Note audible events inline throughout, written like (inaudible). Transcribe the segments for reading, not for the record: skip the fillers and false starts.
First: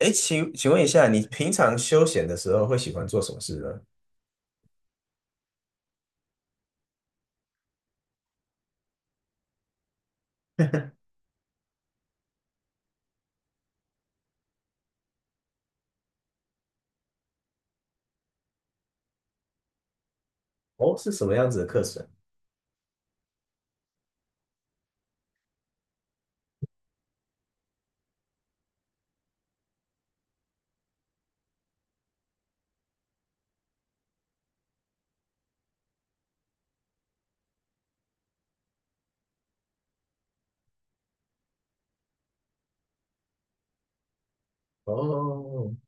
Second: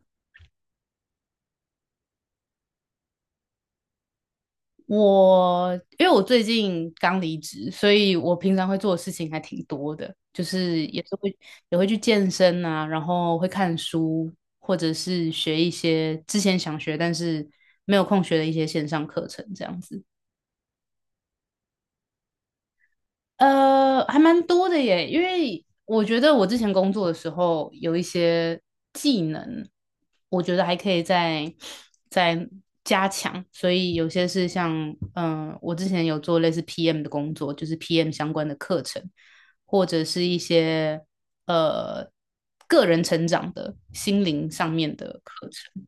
哎，请问一下，你平常休闲的时候会喜欢做什么事呢？我因为我最近刚离职，所以我平常会做的事情还挺多的，就是也会去健身啊，然后会看书，或者是学一些之前想学但是没有空学的一些线上课程这样子。哦，是什么样子的课程？还蛮多的耶，因为我觉得我之前工作的时候有一些技能，我觉得还可以再加强，所以有些是像，我之前有做类似 PM 的工作，就是 PM 相关的课程，或者是一些呃个人成长的心灵上面的课哦，程。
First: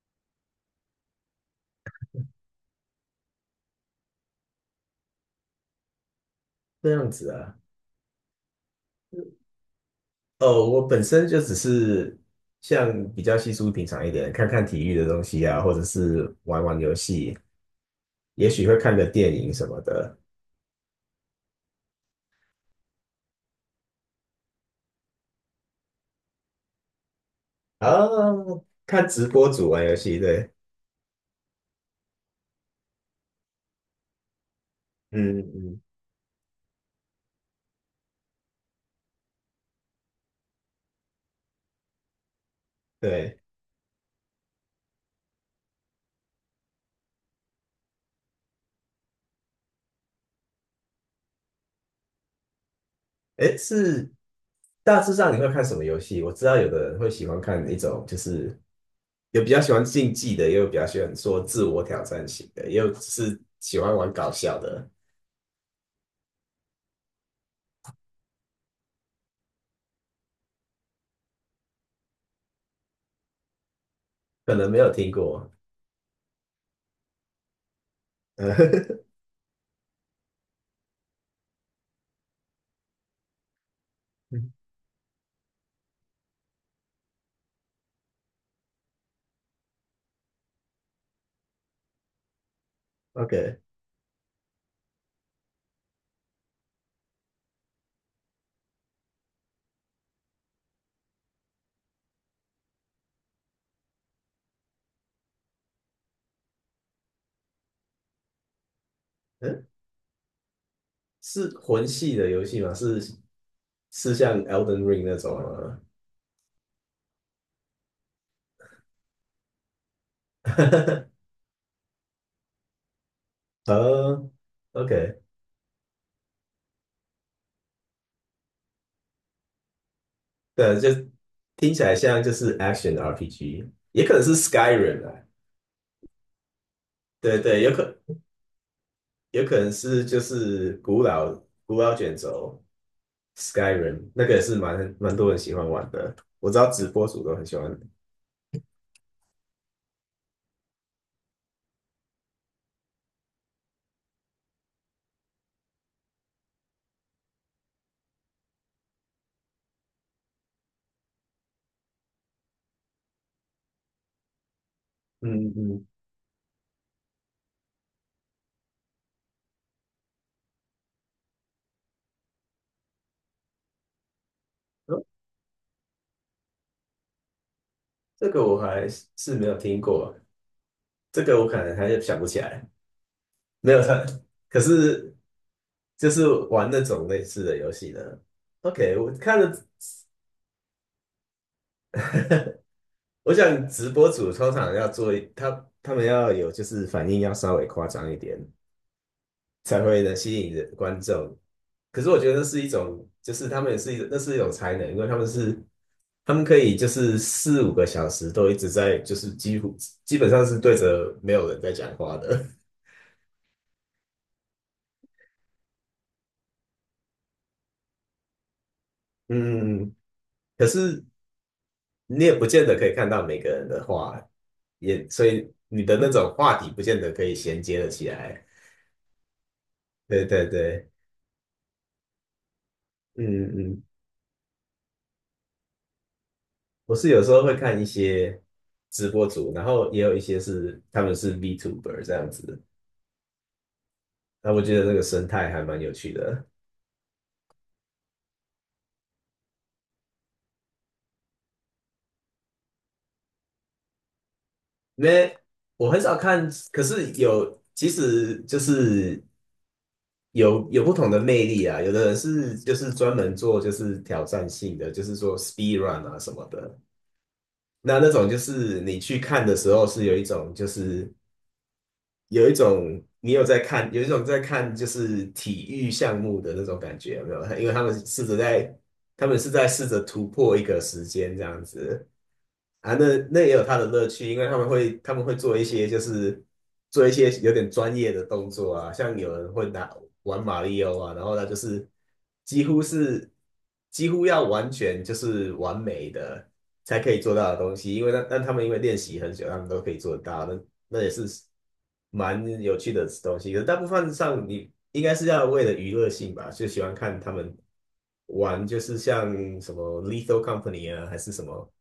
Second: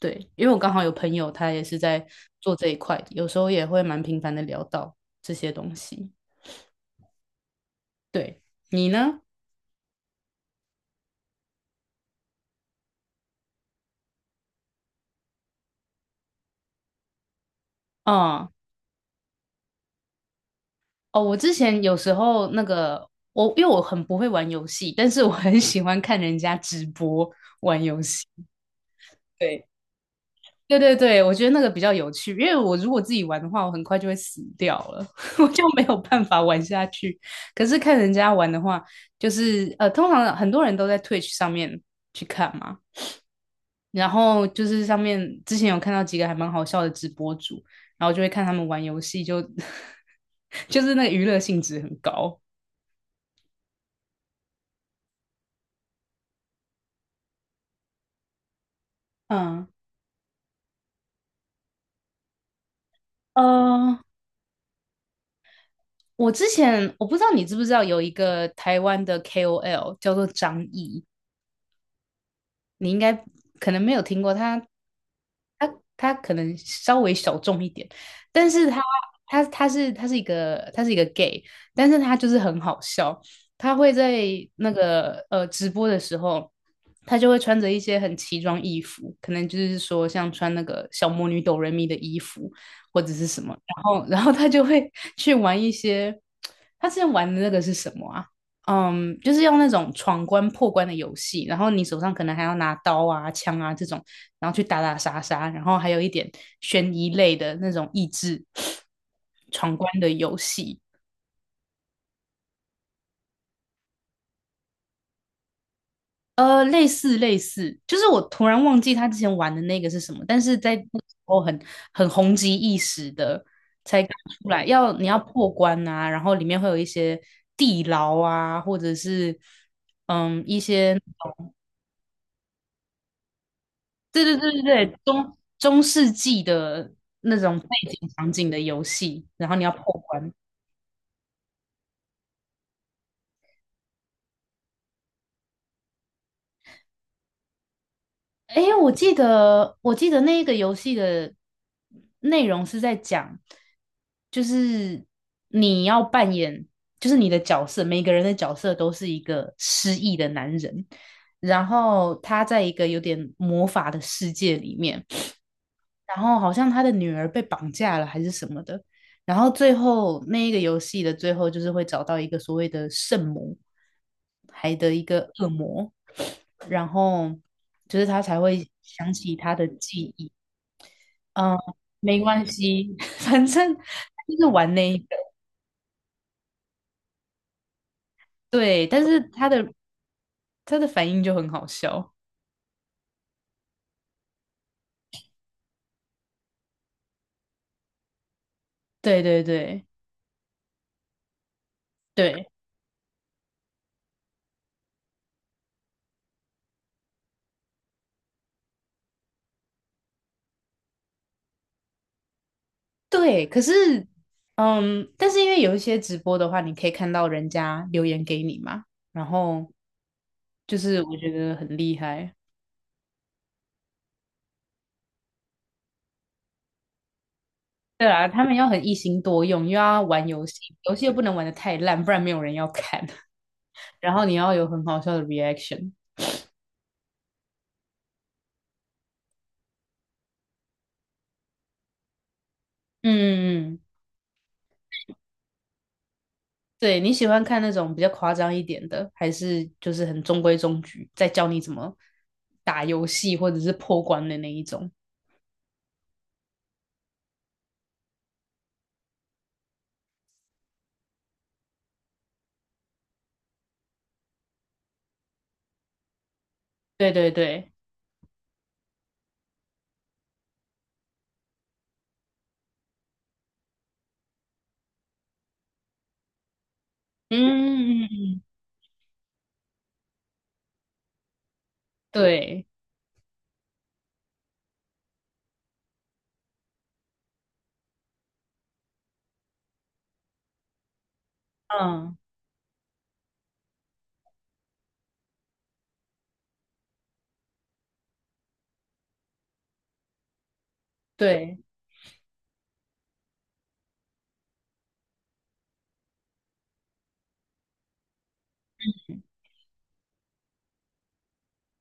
对，因为我刚好有朋友他也是在做这一块，有时候也会蛮频繁的聊到这些东西。这样子啊。对，你呢？哦，我本身就只是像比较稀疏平常一点，看看体育的东西啊，或者是玩玩游戏，也哦许会看个电影什么的。哦，我之前有时候那个我，因为我很不会玩游戏，但是我很喜欢看人家直播玩游啊，戏。看直播对，组玩游戏，对，对对对，我觉得那个比较有趣，因为我如果自己玩的话，我很快就会死掉了，嗯 (laughs) 我就嗯，没有办法玩下去。可是看人家玩的话，就是通常很多人都在 Twitch 上面去看嘛，对。然后就是上面之前有看到几个还蛮好笑的直播主，然后就会看他们玩游戏就 (laughs) 就是那个娱乐性质很高。哎，是大致上你会看什么游戏？我知道有的人会喜欢看一种就是。有比较嗯，喜欢竞技的，也有比较喜欢说自我挑战型的，也有是喜欢呃，玩搞笑的，我之前我不知道你知不知道有一个台湾的 KOL 叫做张译，你应该可能没有听过，可能没有听过。他他可能稍微小众一点，但是他 (laughs) 他他是他是一个他是一个 gay，但是他就是很好笑，他会在嗯 那个直播的时候。他就会穿着一些很奇装异服，可能就是说像穿那个小魔女哆瑞咪的衣服或者是什么，OK，然后他就会去玩一些，他之前玩的那个是什么啊？嗯，就是用那种闯关破关的游戏，然后你手上可能还要拿刀啊、枪啊这种，然后去打打杀杀，然后还有一点悬疑类的那种益智嗯，闯关的游戏。是魂系的游戏吗？是是像 Elden Ring 那种吗？类似类似，就是我突然忘记他之前玩的那个是什么，但是在那个时 (laughs) 候很红极一时的，才刚呃出来，要你要，OK，破关啊，然后里面会有一些地牢啊，或者是一对，就些，听起来像就是 Action RPG，也可能对是 对对对对，Skyrim 啊，中世纪的那对种对，背景场景的游戏，有然后可你能要破是就关，是古老卷轴，Skyrim 那个也是蛮多人喜欢玩的，我知道直播主都很喜欢。诶，我记得，我记得那个游戏的内容是在讲，就是你要扮演，就是你的角色，每个人的角色都是一个失忆的男人，然后他在一个有点魔法的世界里面，嗯嗯，然后好像他的女儿被绑架了还是什么的，然后最后那一个游戏的最后就是会找到一个所谓的圣母，还的哦，一个恶魔。然后就是他这才个我会还是想是起没他有的听记过，忆。这个我嗯，可能还是想没不起关来。系，(laughs) 反没正他有他，就是 (laughs) 可玩那一个，是就是玩那种类似的游戏的。对，OK，但我是看他了 的他的反应就很好笑，(laughs) 我想直播主通常要做一，他们要有就是反应要稍微夸张一点，对对才对会能吸引人观众。可是我觉得那对是一种，就是他们也是一那是一种才能，因为他们可以就是4、5个小时都一直在就是几乎基本上是对着没有人在讲话的。(laughs) 对，可是但是因为有一些直播的话，你可以看到人家留言给你嘛，然后嗯，可就是是我觉得很厉你也害。不见得可以看到每个人的话，也所以你的那种话题不见得可以衔接的对起啊，他来。们要很一心多用，又要对玩对游戏，对，游戏又不能玩的太烂，不然没有人要看。嗯嗯。(laughs) 然后你要有很好笑的 reaction。我是有时候会看一些直播主，然后也有一些是他们是 VTuber 这样子，嗯嗯嗯。那我觉得那个生态还蛮有趣的。对，你喜欢看那种比较夸张一点的，还是就是很中规中矩，在教你怎么打游戏或者是破关的那一种？因为我很少看，可是有，其实就是有不同的魅力啊。有的人是就是专门做就是挑战性的，就是说 speed run 啊什么的。对对对，那种就是你去看的时候是有一种就是有一种你有在看，有一种在看就是体育项目的那种感觉，有没有？因为嗯，他们是在试着突破一个时间这样子。对，啊，那也有它的乐趣，因为他们会做一些有点专业的动作啊，像有人会拿玩马里奥啊，然后他就是嗯，几乎是几乎要完全就是完美的才可以做到的东西，因为但他们因为练习很久，他们都可以做得到，那也是对，蛮有趣的东西。可是大部分上你应该是要为了娱乐性吧，就喜欢看他们玩，就是像什么《Lethal Company》啊，还是什么。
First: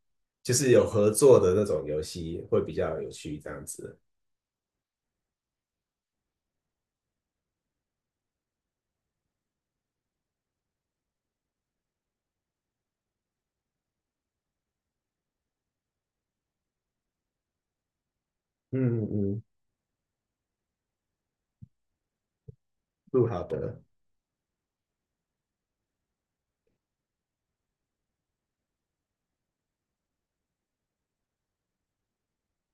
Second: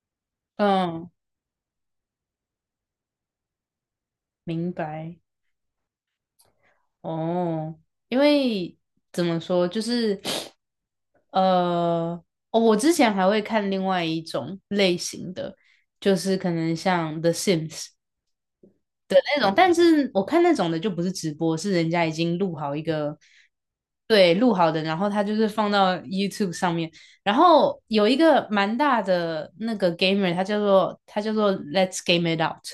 就是有合嗯，作的那种游戏会比较有趣，这样子。明白。哦，因为怎么说，就是呃，哦我之前还会看另外一种类型的，就是可能像《The Sims》。嗯的嗯，那种，但是我看那种的就不是直播，是人家已经录好一个，录好的。对，录好的，然后他就是放到 YouTube 上面。然后有一个蛮大的那个 gamer，他叫做 Let's Game It Out，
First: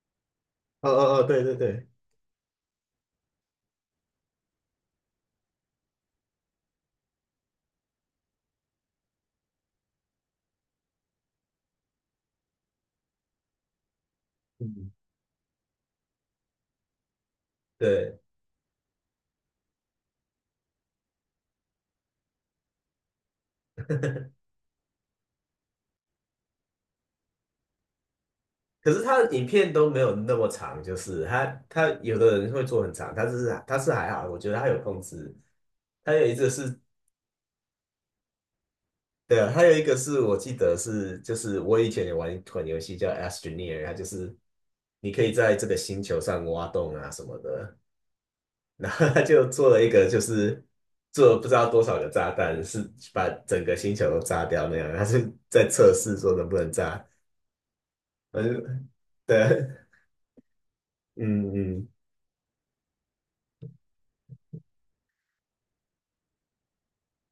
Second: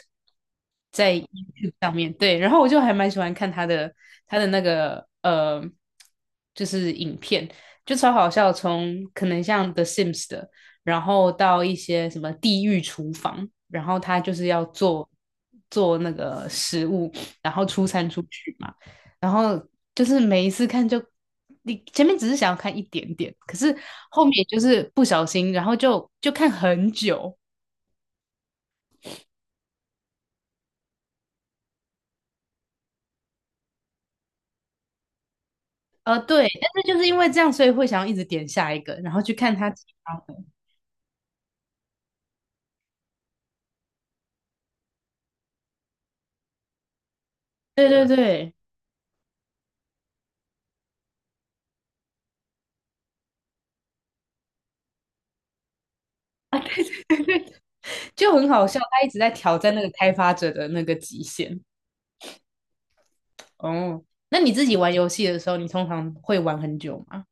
哦哦在 哦，对对 YouTube 对，上面，对。然后我就还蛮喜欢看他的那个就是影片，就超好笑，从可能像 The Sims 的。然后到一些什么地狱厨房，然后他就是要嗯，做那个食物，然后出餐对。出去嘛，然后就是每一次看就你前面只是想要看一点点，可是后面就是不小心，然后就看很久，可是他的影片都没有那么长，就是他有的人会做很长，他是还好，我觉得他有控制。他有一对，个但是，是就是因为这样，所以会想要一直点下一个，然后去对看还他有一其个他是的，我记得是，就是我以前也玩一款游戏叫 Astroneer，它就是你可以在这个星球上挖洞啊什么的。对对对。(laughs) 然后他就做了一个，就是做了不知道多少个炸弹，是把整个星球都炸掉那样。他是在测试说能不啊，能对炸。对，就很好笑，嗯，他一直在挑对，战那个开发者的那个极嗯限。嗯，哦，那你自己玩游戏的时候，你通常会玩很久吗？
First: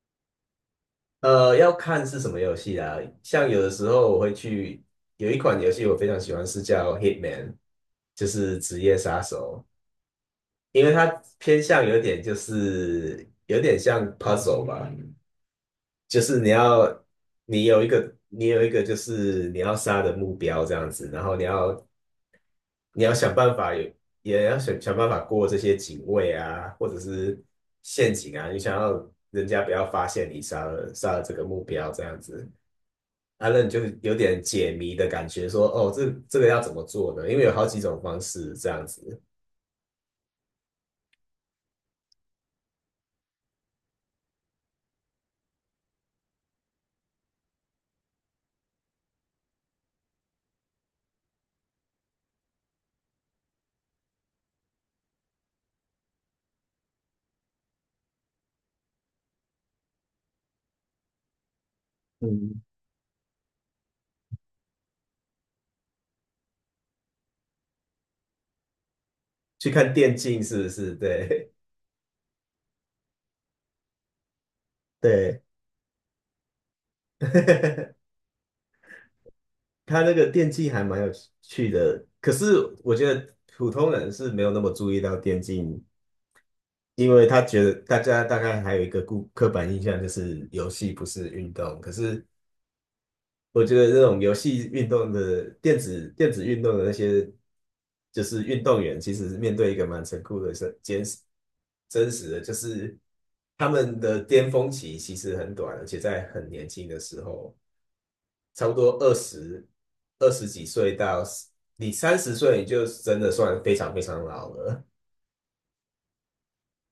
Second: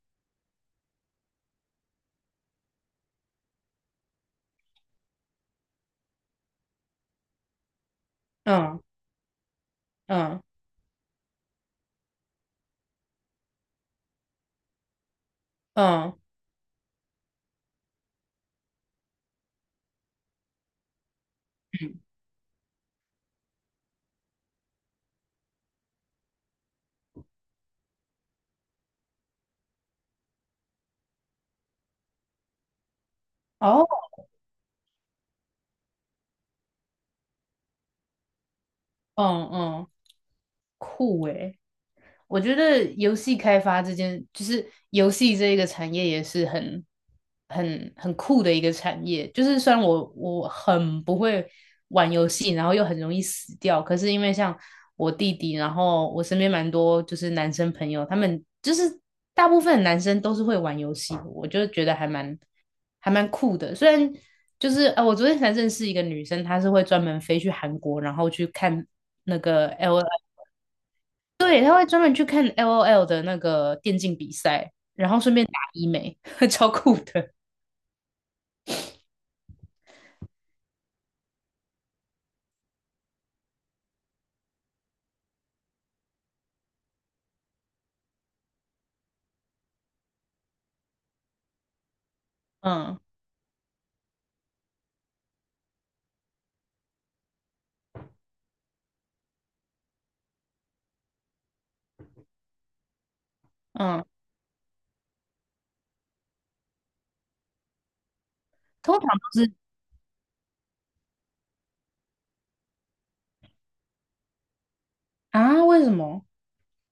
要看是什么游戏啊。像有的时候我会去，有一款游戏我非常喜欢，是叫 Hitman，就是职嗯业杀手，嗯因为它偏向有点像 puzzle 吧。嗯就是你有一个就是你要杀的目标这样子，然后你要嗯你要想办法有也要想想办法过这些警卫啊，或者是陷阱啊，你想要人家不要发现你杀了这个目标这样子。啊，那你就哦，有点解谜的感觉说，哦，这个要怎么做呢？因为有好几种方式这样子。嗯嗯，酷诶。我觉得游戏开发这件，就是游戏这一个产业也是很、很、很酷的一个产业。就是虽然我很不会玩游戏，然后又很容易死掉，可是因为像我弟弟，然后我身边蛮多就是男生朋友，他们就是大部分男生都是会玩游戏的我就觉得还蛮嗯，还蛮酷的。虽然就是我昨天才认识一个女生，她是会专门飞去韩国，然后去看那个 去看 L。电竞是不是？对 对，他会专门去看 LOL 的那个电竞比赛，(laughs) 然后顺对，便打医美，(laughs) 超酷的。(laughs) 他那个电竞还蛮有趣的，可是我觉得普通人是没有那么注意到电竞，因为他觉得大家大概还有一个刻板印象就是游戏不是运动，可是嗯我觉得这种游戏运动的电子运动的那些就是运动员，其实面对一个蛮残酷的是真实的，就是他们嗯，的巅峰期其实很短，而且在很年轻的时候。差不通多常二都是十二十几岁到你30岁，你就真的算非常非常老了，啊，为什么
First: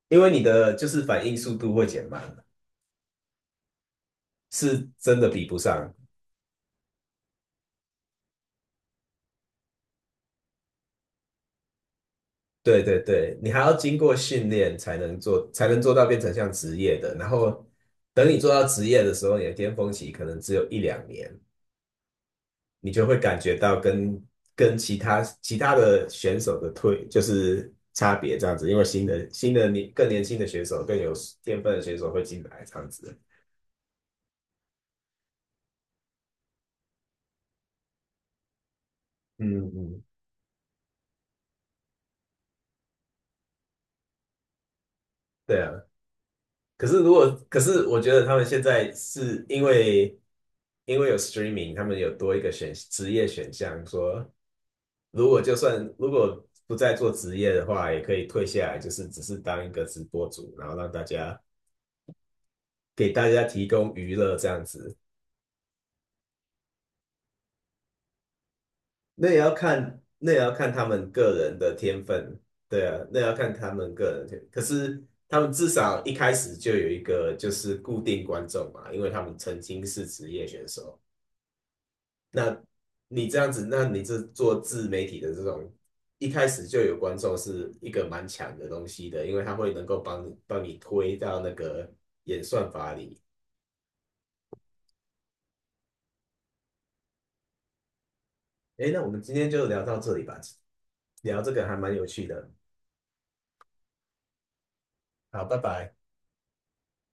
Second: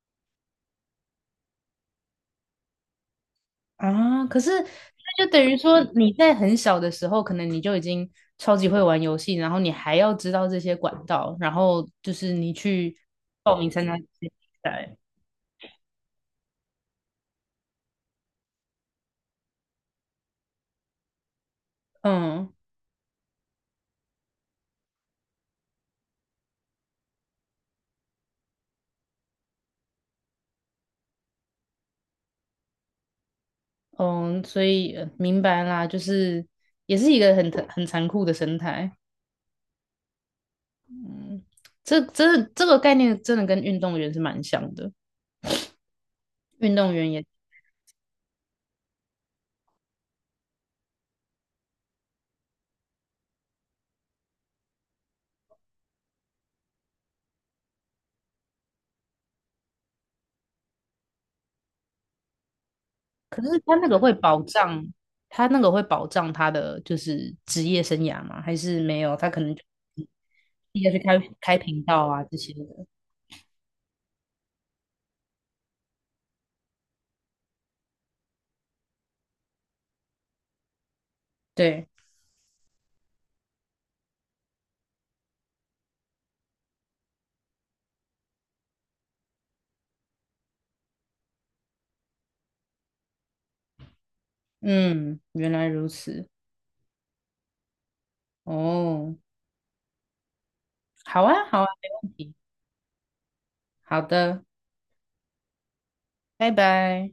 因为你的就是反应速度会减慢，啊？可是是真那的就比等不于说上。你在很小的时候，可能你就已经超级会玩游戏，然后你还要知道这些管道，然后就是你对去对对，你报还名要参经加这过些比训练赛。才能做到变成像职业的。然后等你做到职业的时候，你的巅峰期可能只有1、2年。嗯你就会感觉到跟其他的选手的就是差别这样子，因为新的更年轻的选手更有天分的选手会进来这样子。嗯，所以明白啦，就是也是一个很残酷的生态。嗯嗯，嗯，这个概念真的跟运动员是蛮像的，对啊。运可动是员也，可是我觉得他们现在是因为有 streaming，他们有多一个职业选项，说就算如果不再做职业的话，也可以退下来，就是只是当一个直播主，然后让大家给大可家是提他那供个会娱乐保这样障，子。他那个会保障他的就是职业生涯吗？还是没有？他可能就自那也要看己他要去们开个人开的频天道啊这分，些的。对啊，那也要看他们个人的天分可是他们至少一开始就有一个就是固定观众嘛，因为他们曾经是职业选手。对，那你这样子，那你这做自媒体的这种，一开始就有观众是一个蛮强的东西的，因为他会能够帮你推到那个演算法里。嗯，原来如此，诶，那我哦，们今天就聊到这里吧，好聊啊，这好个啊，还没蛮有问趣题，的。好的，好，拜拜。拜拜。